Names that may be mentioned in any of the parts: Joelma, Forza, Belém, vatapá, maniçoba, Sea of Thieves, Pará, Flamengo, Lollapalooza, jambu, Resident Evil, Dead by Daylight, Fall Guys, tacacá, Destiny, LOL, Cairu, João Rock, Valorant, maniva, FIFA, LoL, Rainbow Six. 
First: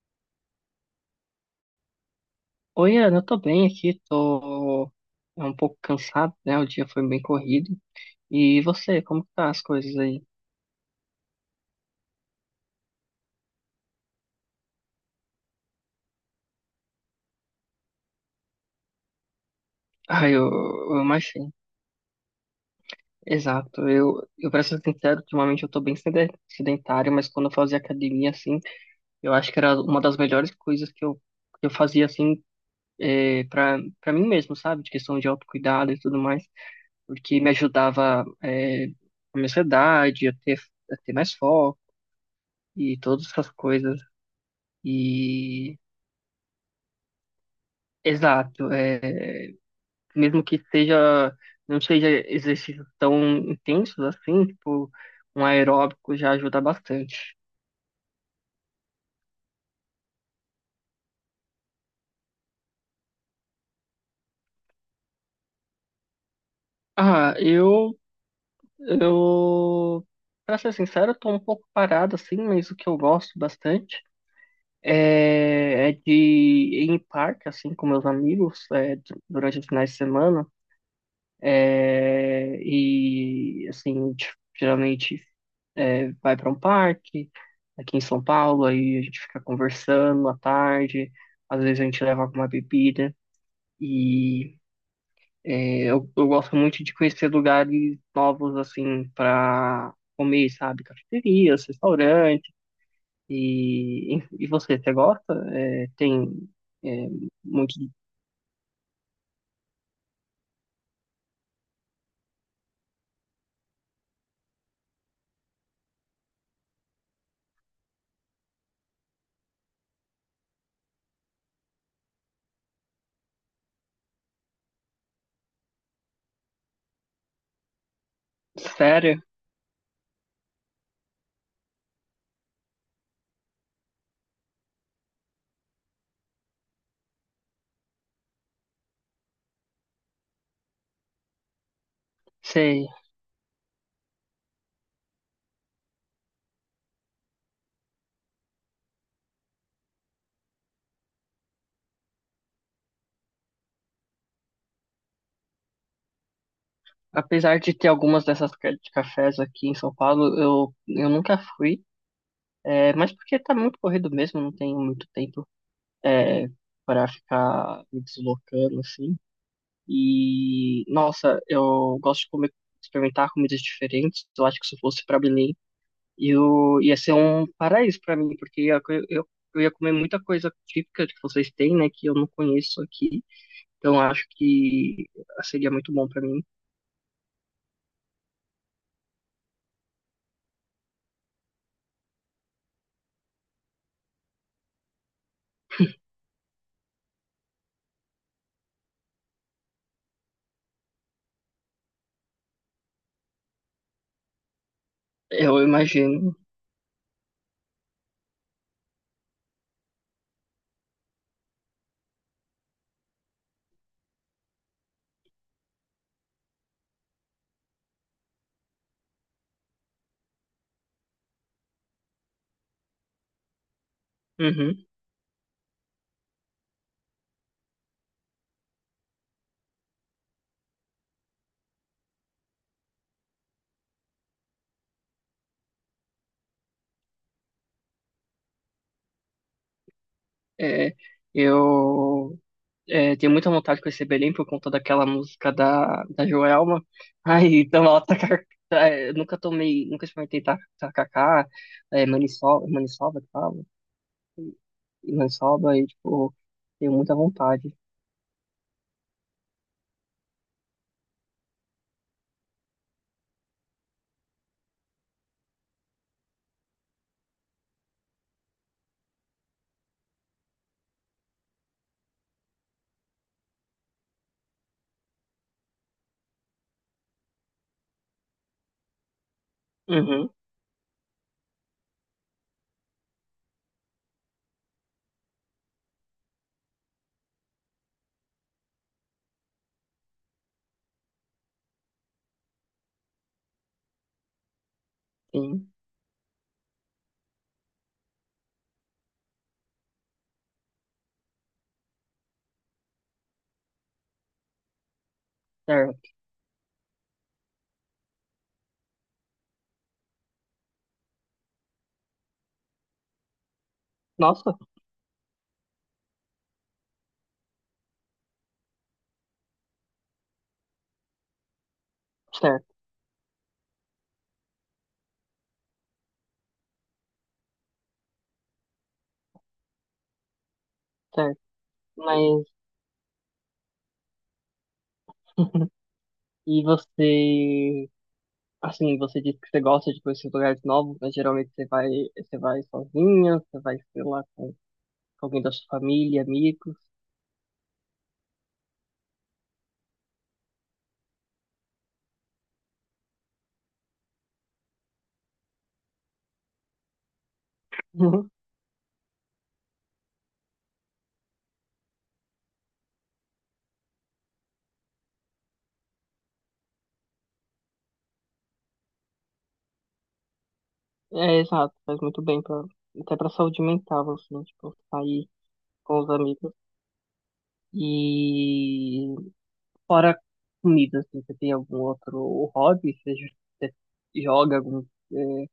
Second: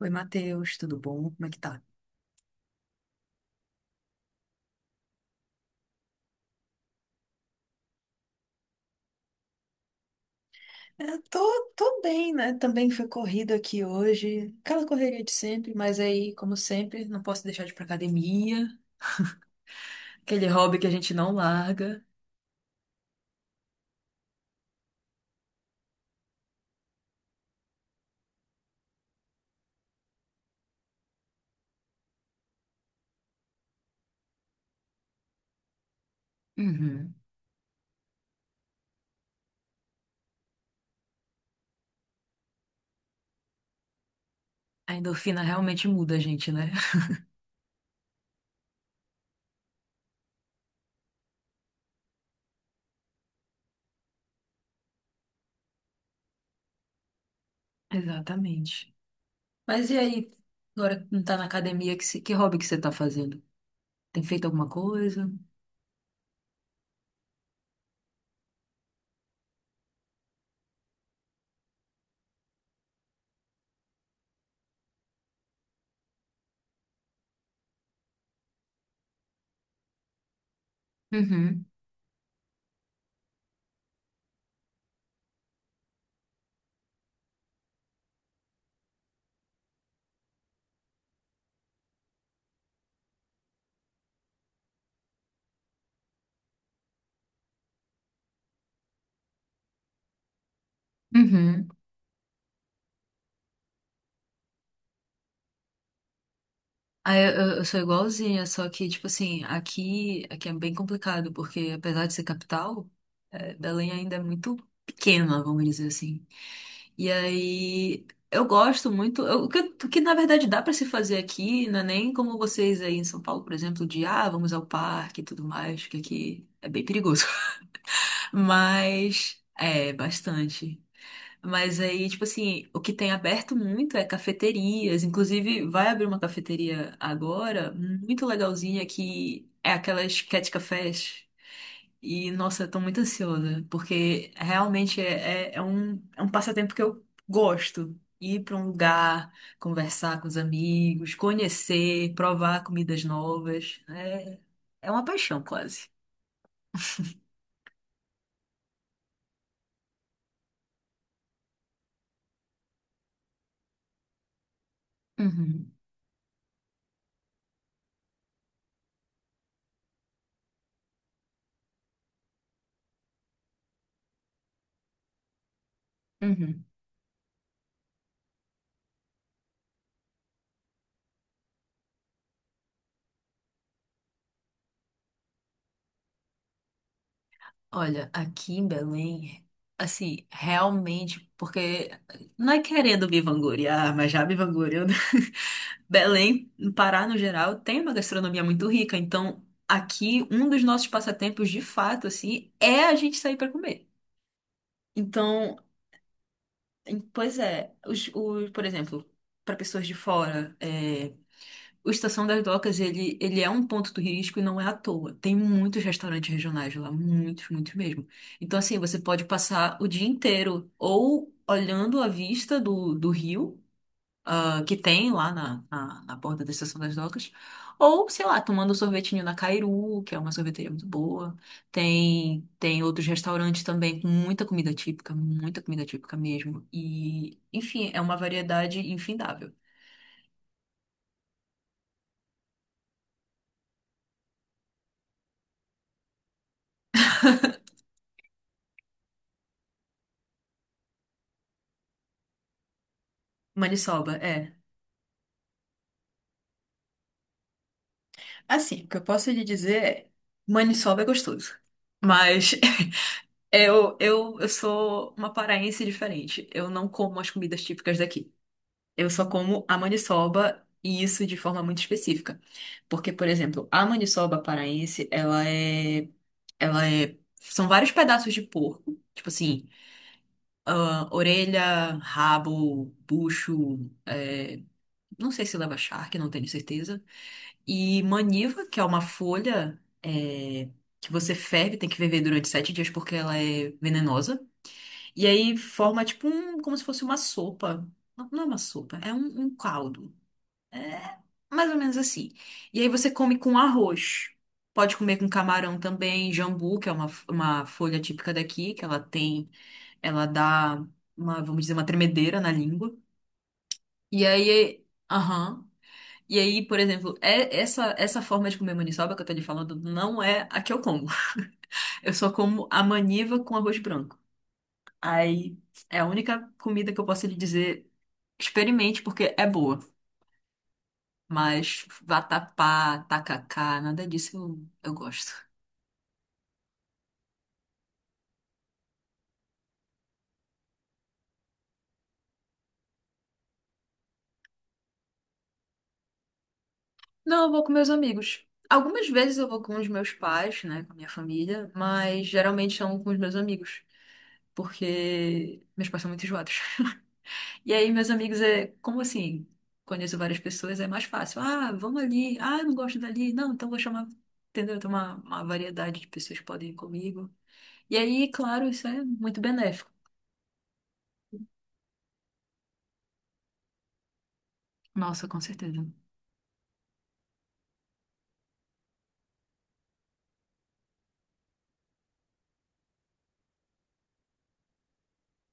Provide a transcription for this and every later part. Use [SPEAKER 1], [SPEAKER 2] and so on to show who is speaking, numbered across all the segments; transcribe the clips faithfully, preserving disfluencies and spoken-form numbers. [SPEAKER 1] Oi, Matheus, tudo bom? Como é que tá?
[SPEAKER 2] Oi, Ana, eu tô bem aqui, tô é um pouco cansado, né? O dia foi bem corrido. E você, como que tá as coisas aí?
[SPEAKER 1] É, tô, tô bem, né? Também foi corrido aqui hoje. Aquela correria de sempre, mas aí, como sempre, não posso deixar de ir pra academia.
[SPEAKER 2] Ah,
[SPEAKER 1] Aquele
[SPEAKER 2] eu,
[SPEAKER 1] hobby que a
[SPEAKER 2] eu
[SPEAKER 1] gente não
[SPEAKER 2] imagino.
[SPEAKER 1] larga.
[SPEAKER 2] Exato. Eu, eu pra ser sincero, ultimamente eu tô bem sede- sedentário, mas quando eu fazia academia, assim, eu acho que era uma das melhores coisas que eu, que eu fazia, assim, é, pra, pra mim mesmo, sabe? De questão de autocuidado e tudo mais,
[SPEAKER 1] Uhum.
[SPEAKER 2] porque me ajudava, é, a minha ansiedade, a ter, a ter mais foco e todas essas coisas.
[SPEAKER 1] A endorfina
[SPEAKER 2] E.
[SPEAKER 1] realmente muda a gente, né?
[SPEAKER 2] Exato, é, mesmo que seja, não seja exercícios tão intensos assim, tipo, um aeróbico já ajuda bastante.
[SPEAKER 1] Exatamente. Mas e aí, agora que não tá na academia, que, se- que hobby que você tá fazendo? Tem feito alguma coisa?
[SPEAKER 2] Ah, eu, eu, pra ser sincero, eu tô um pouco parado assim, mas o que eu gosto bastante é, é de ir em parque, assim, com meus amigos, é, du- durante os finais de semana,
[SPEAKER 1] Uhum.
[SPEAKER 2] é, e, assim, t- geralmente é, vai para um parque aqui em São Paulo, aí a gente fica conversando à tarde, às vezes a gente leva alguma bebida e é, eu, eu gosto muito de conhecer lugares novos assim para comer, sabe? Cafeterias,
[SPEAKER 1] Uhum.
[SPEAKER 2] restaurantes. E, e e você, você gosta? É, tem, é,
[SPEAKER 1] Ah, eu, eu eu
[SPEAKER 2] muito
[SPEAKER 1] sou igualzinha, só que, tipo assim, aqui, aqui é bem complicado, porque apesar de ser capital, eh, Belém ainda é muito pequena, vamos dizer assim. E aí, eu gosto muito, eu- o que, o que na verdade dá pra se fazer aqui, não é nem como vocês aí em São Paulo, por exemplo, de, ah, vamos ao parque e tudo mais, que aqui é bem perigoso.
[SPEAKER 2] sério?
[SPEAKER 1] Mas, é, bastante. Mas aí, tipo assim, o que tem aberto muito é cafeterias. Inclusive, vai abrir uma cafeteria agora, muito legalzinha, que é aquelas cat cafés. E, nossa, eu tô
[SPEAKER 2] Sei.
[SPEAKER 1] muito ansiosa, porque realmente é, é, é um, é um passatempo que eu gosto. Ir pra um lugar, conversar com os amigos, conhecer, provar comidas novas. É, é uma paixão, quase.
[SPEAKER 2] Apesar de ter algumas dessas ca- de cafés aqui em São Paulo, eu, eu nunca fui. É, mas porque tá muito corrido mesmo, não tenho muito tempo
[SPEAKER 1] Uhum,
[SPEAKER 2] é, para ficar me deslocando assim. E, nossa, eu gosto de comer, experimentar comidas diferentes. Eu acho que se eu fosse para Belém,
[SPEAKER 1] uhum.
[SPEAKER 2] eu ia ser um paraíso para mim, porque ia, eu, eu ia comer muita coisa típica que vocês têm, né, que eu não conheço aqui. Então, eu acho que seria muito bom para mim.
[SPEAKER 1] Olha, aqui em Belém, assim, realmente, porque não é querendo me vangloriar, mas já me vangloriando. Belém, no Pará no geral, tem uma gastronomia muito rica, então aqui um dos nossos passatempos de fato, assim, é a gente sair para comer. Então,
[SPEAKER 2] Eu imagino.
[SPEAKER 1] em- pois é, os, os- por exemplo, para pessoas de fora. É, o Estação das Docas, ele, ele é um ponto turístico e não é à toa. Tem muitos restaurantes regionais lá, muitos, muitos mesmo. Então, assim, você pode passar o dia inteiro ou olhando a vista do, do rio, ah, que
[SPEAKER 2] Uhum.
[SPEAKER 1] tem lá na, na, na borda da Estação das Docas, ou, sei lá, tomando um sorvetinho na Cairu, que é uma sorveteria muito boa. Tem, tem outros restaurantes também com muita comida típica, muita comida típica mesmo. E, enfim, é uma variedade infindável.
[SPEAKER 2] É, eu. É, tenho muita vontade de conhecer Belém por conta daquela música da, da Joelma. Ai, então ela tacar, é, nunca tomei, nunca experimentei ta- tacacá, é, maniçoba, maniçoba que fala,
[SPEAKER 1] Maniçoba, é.
[SPEAKER 2] e maniçoba, e tipo, tenho muita vontade.
[SPEAKER 1] Assim, o que eu posso lhe dizer é, maniçoba é gostoso. Mas eu, eu, eu sou uma paraense diferente. Eu não como as comidas típicas daqui. Eu só como a maniçoba e isso de forma muito específica. Porque, por exemplo, a maniçoba paraense, ela é, ela é, são vários pedaços de porco, tipo assim,
[SPEAKER 2] Uhum,
[SPEAKER 1] ah, orelha, rabo, bucho, é, não sei se leva charque, não tenho certeza. E maniva, que é uma folha é, que você ferve, tem que ferver durante sete dias porque ela é venenosa. E aí
[SPEAKER 2] sim,
[SPEAKER 1] forma tipo um, como se fosse uma sopa. Não, não é uma sopa, é um, um caldo. É mais ou menos assim. E aí você come com arroz. Pode comer com camarão
[SPEAKER 2] certo.
[SPEAKER 1] também, jambu, que é uma, uma folha típica daqui, que ela tem, ela dá uma, vamos dizer, uma tremedeira na língua. E
[SPEAKER 2] Nossa,
[SPEAKER 1] aí, aham. E aí, por exemplo, é essa essa forma de comer maniçoba que eu tô lhe falando não é a que eu como. Eu só
[SPEAKER 2] certo,
[SPEAKER 1] como a maniva com arroz branco. Aí é a única comida que eu posso lhe dizer, experimente porque é boa.
[SPEAKER 2] certo.
[SPEAKER 1] Mas
[SPEAKER 2] Mas,
[SPEAKER 1] vatapá, tacacá, nada disso eu, eu gosto.
[SPEAKER 2] e você, assim, você disse que você gosta de conhecer lugares novos, mas geralmente você vai, você vai sozinha, você vai, sei lá, com, com alguém da sua família, amigos.
[SPEAKER 1] Não, eu vou com meus amigos. Algumas vezes eu vou com os meus pais, né, com a minha família, mas geralmente são com os meus amigos, porque meus pais são muito enjoados. E aí, meus amigos, é como assim? Conheço várias pessoas, é mais fácil. Ah, vamos ali. Ah, eu não gosto dali. Não, então vou chamar. Entendeu? Tem uma, uma variedade de pessoas que podem ir comigo. E aí, claro, isso é muito benéfico.
[SPEAKER 2] É, exato, faz muito bem pra, até pra saúde mental, assim, tipo,
[SPEAKER 1] Nossa,
[SPEAKER 2] sair
[SPEAKER 1] com certeza.
[SPEAKER 2] com os amigos. E fora comida, assim, você tem algum outro hobby? Você, j- você joga algum, eh,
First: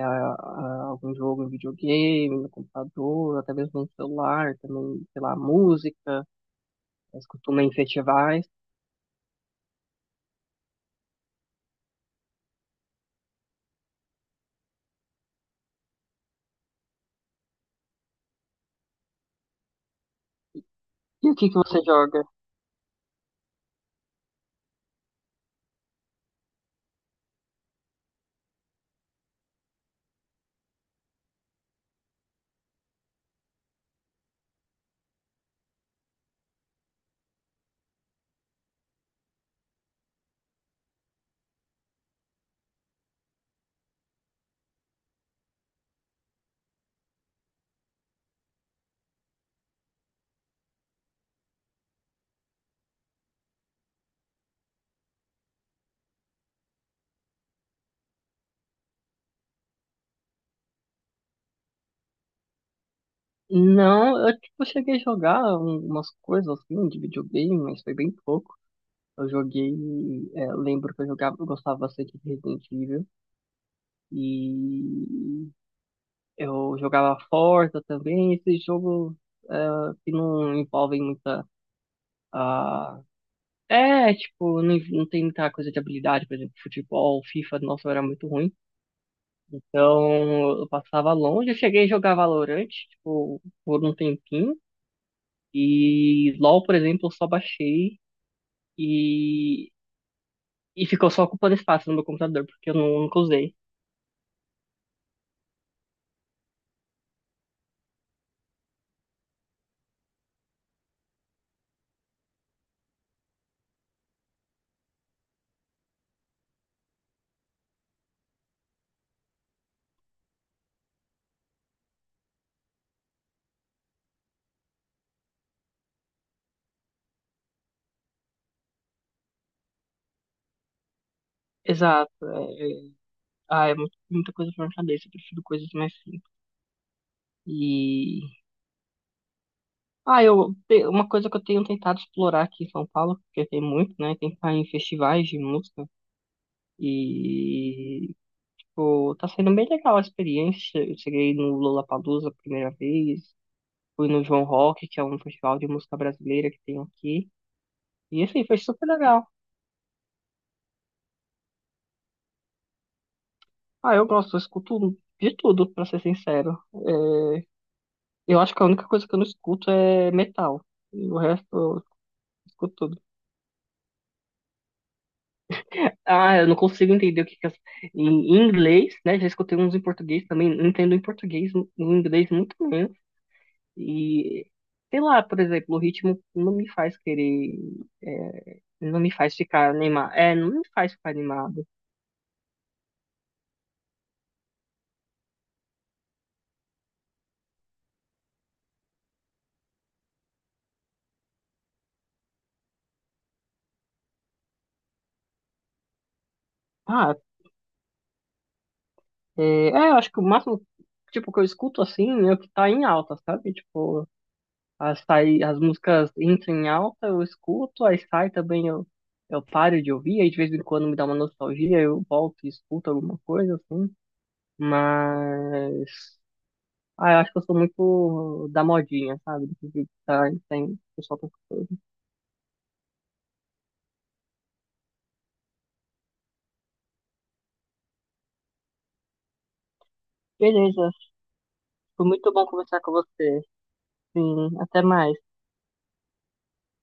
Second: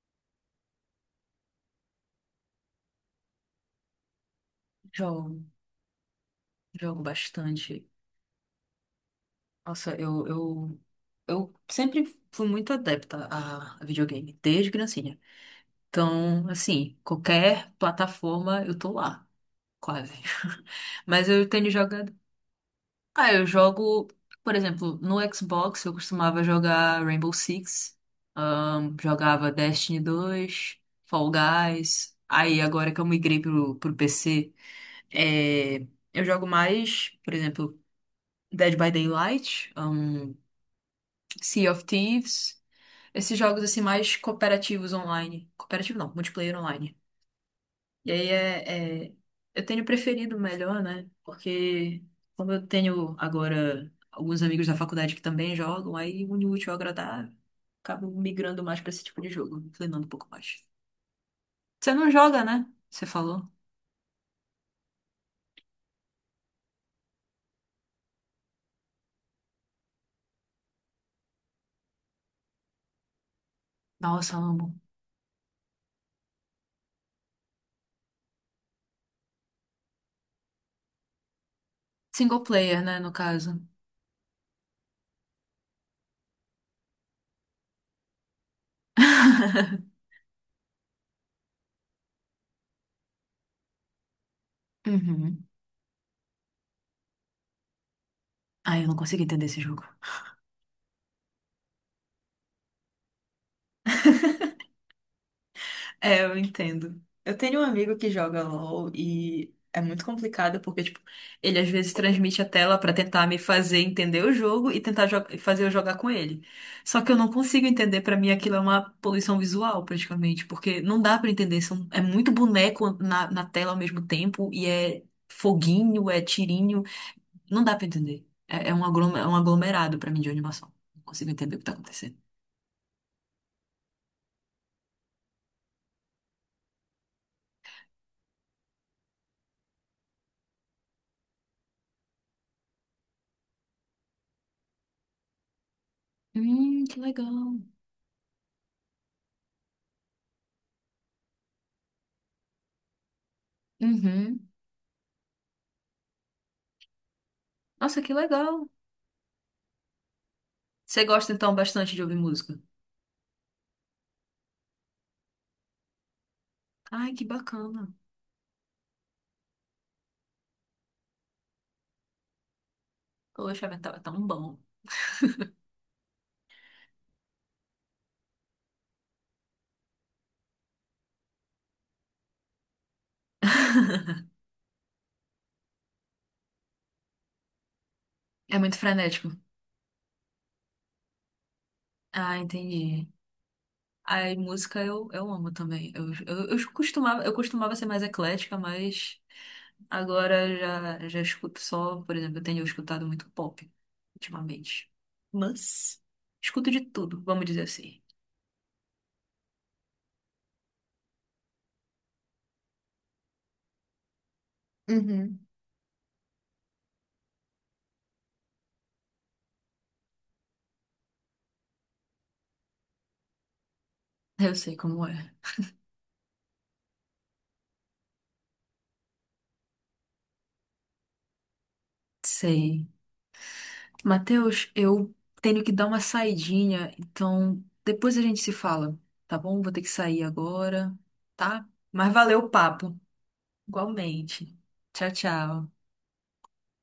[SPEAKER 2] a- a- algum jogo no videogame, no computador, até mesmo no celular, também, sei
[SPEAKER 1] Jogo,
[SPEAKER 2] lá, música,
[SPEAKER 1] jogo
[SPEAKER 2] você costuma ir em
[SPEAKER 1] bastante.
[SPEAKER 2] festivais?
[SPEAKER 1] Nossa, eu, eu, eu sempre fui muito adepta a a videogame, desde criancinha. Então, assim, qualquer plataforma eu tô lá, quase. Mas
[SPEAKER 2] E o
[SPEAKER 1] eu
[SPEAKER 2] que que
[SPEAKER 1] tenho
[SPEAKER 2] você
[SPEAKER 1] jogado.
[SPEAKER 2] joga?
[SPEAKER 1] Ah, eu jogo, por exemplo, no Xbox eu costumava jogar Rainbow Six, ahn, jogava Destiny dois, Fall Guys. Aí agora que eu migrei pro, pro P C, é, eu jogo mais, por exemplo, Dead by Daylight, ahn, Sea of Thieves, esses jogos assim mais cooperativos online. Cooperativo não, multiplayer online. E aí é, é- eu tenho preferido melhor, né? Porque como eu tenho agora alguns amigos da faculdade que também jogam, aí une o útil ao agradável, acabo migrando mais pra esse tipo de jogo, me inclinando um pouco mais. Você não joga, né? Você falou.
[SPEAKER 2] Não, eu, tipo, cheguei a jogar um- umas coisas, assim, de videogame, mas foi bem pouco. Eu joguei, é, eu lembro que eu jogava, eu gostava bastante de Resident Evil
[SPEAKER 1] Nossa, amo.
[SPEAKER 2] e eu jogava Forza também, esses jogos, é, que não envolvem muita,
[SPEAKER 1] Single player, né,
[SPEAKER 2] ah,
[SPEAKER 1] no caso.
[SPEAKER 2] é, tipo, não, não tem muita coisa de habilidade, por exemplo, futebol, FIFA, nossa, eu era muito ruim. Então, eu passava longe, eu cheguei a jogar Valorant, tipo, por um tempinho
[SPEAKER 1] Uhum.
[SPEAKER 2] e LoL, por exemplo, eu só baixei
[SPEAKER 1] Ai, eu não consigo entender esse
[SPEAKER 2] e,
[SPEAKER 1] jogo.
[SPEAKER 2] e ficou só ocupando espaço no meu computador, porque eu não- nunca usei.
[SPEAKER 1] É, eu entendo. Eu tenho um amigo que joga LOL e é muito complicado porque, tipo, ele às vezes transmite a tela pra tentar me fazer entender o jogo e tentar jo- fazer eu jogar com ele. Só que eu não consigo entender, pra mim aquilo é uma poluição visual, praticamente, porque não dá pra entender. São, é muito boneco na, na tela ao mesmo tempo e é foguinho, é tirinho. Não dá pra entender. É, é um aglom- é um aglomerado pra mim de animação. Não consigo entender o que tá
[SPEAKER 2] Exato.
[SPEAKER 1] acontecendo.
[SPEAKER 2] É, é- ah, é muito- muita coisa pra minha cabeça. Eu prefiro coisas mais simples. E. Ah, eu, te- uma coisa que eu tenho tentado explorar aqui em São Paulo, porque tem muito, né? Tentar em festivais de música.
[SPEAKER 1] Hum, que legal.
[SPEAKER 2] E, tipo, tá sendo bem legal a experiência. Eu cheguei no Lollapalooza a primeira vez. Fui no João
[SPEAKER 1] Uhum.
[SPEAKER 2] Rock, que é um festival de música brasileira que tem aqui.
[SPEAKER 1] Nossa, que
[SPEAKER 2] E, assim, foi
[SPEAKER 1] legal.
[SPEAKER 2] super legal.
[SPEAKER 1] Você gosta então bastante de ouvir música?
[SPEAKER 2] Ah, eu gosto, eu escuto de tudo, pra ser sincero.
[SPEAKER 1] Ai, que
[SPEAKER 2] É,
[SPEAKER 1] bacana.
[SPEAKER 2] eu acho que a única coisa que eu não escuto é metal. E o resto eu escuto tudo.
[SPEAKER 1] Poxa, tá tá tão bom.
[SPEAKER 2] Ah, eu não consigo entender o que que as... Em em inglês, né? Já escutei uns em português também. Não entendo em português, em inglês muito menos. E, sei lá, por exemplo, o ritmo não me faz querer...
[SPEAKER 1] É
[SPEAKER 2] é,
[SPEAKER 1] muito
[SPEAKER 2] não me
[SPEAKER 1] frenético.
[SPEAKER 2] faz ficar animado. É, não me faz ficar animado.
[SPEAKER 1] Ah, entendi. Aí, música eu, eu amo também. Eu, eu, eu costumava, eu costumava ser mais eclética, mas agora já, já escuto só, por exemplo, eu tenho escutado muito pop ultimamente. Mas escuto de
[SPEAKER 2] Ah,
[SPEAKER 1] tudo, vamos dizer assim.
[SPEAKER 2] é, é, eu acho que o máximo, tipo, que eu escuto assim é o que tá em alta, sabe? Tipo... As,
[SPEAKER 1] Uhum.
[SPEAKER 2] sai, as músicas entram em alta, eu escuto, aí sai também, eu, eu paro de ouvir, aí de vez em quando me dá uma nostalgia, eu volto e escuto alguma coisa, assim.
[SPEAKER 1] Eu sei como é.
[SPEAKER 2] Mas. Ah, eu acho que eu sou muito da modinha, sabe? Do que tá, tem, o pessoal tá escutando.
[SPEAKER 1] Sei. Matheus, eu tenho que dar uma saidinha, então depois a gente se fala, tá bom? Vou ter que sair
[SPEAKER 2] Beleza,
[SPEAKER 1] agora, tá?
[SPEAKER 2] foi
[SPEAKER 1] Mas
[SPEAKER 2] muito
[SPEAKER 1] valeu
[SPEAKER 2] bom
[SPEAKER 1] o
[SPEAKER 2] conversar com
[SPEAKER 1] papo,
[SPEAKER 2] você. Sim,
[SPEAKER 1] igualmente.
[SPEAKER 2] até
[SPEAKER 1] Tchau,
[SPEAKER 2] mais.
[SPEAKER 1] tchau.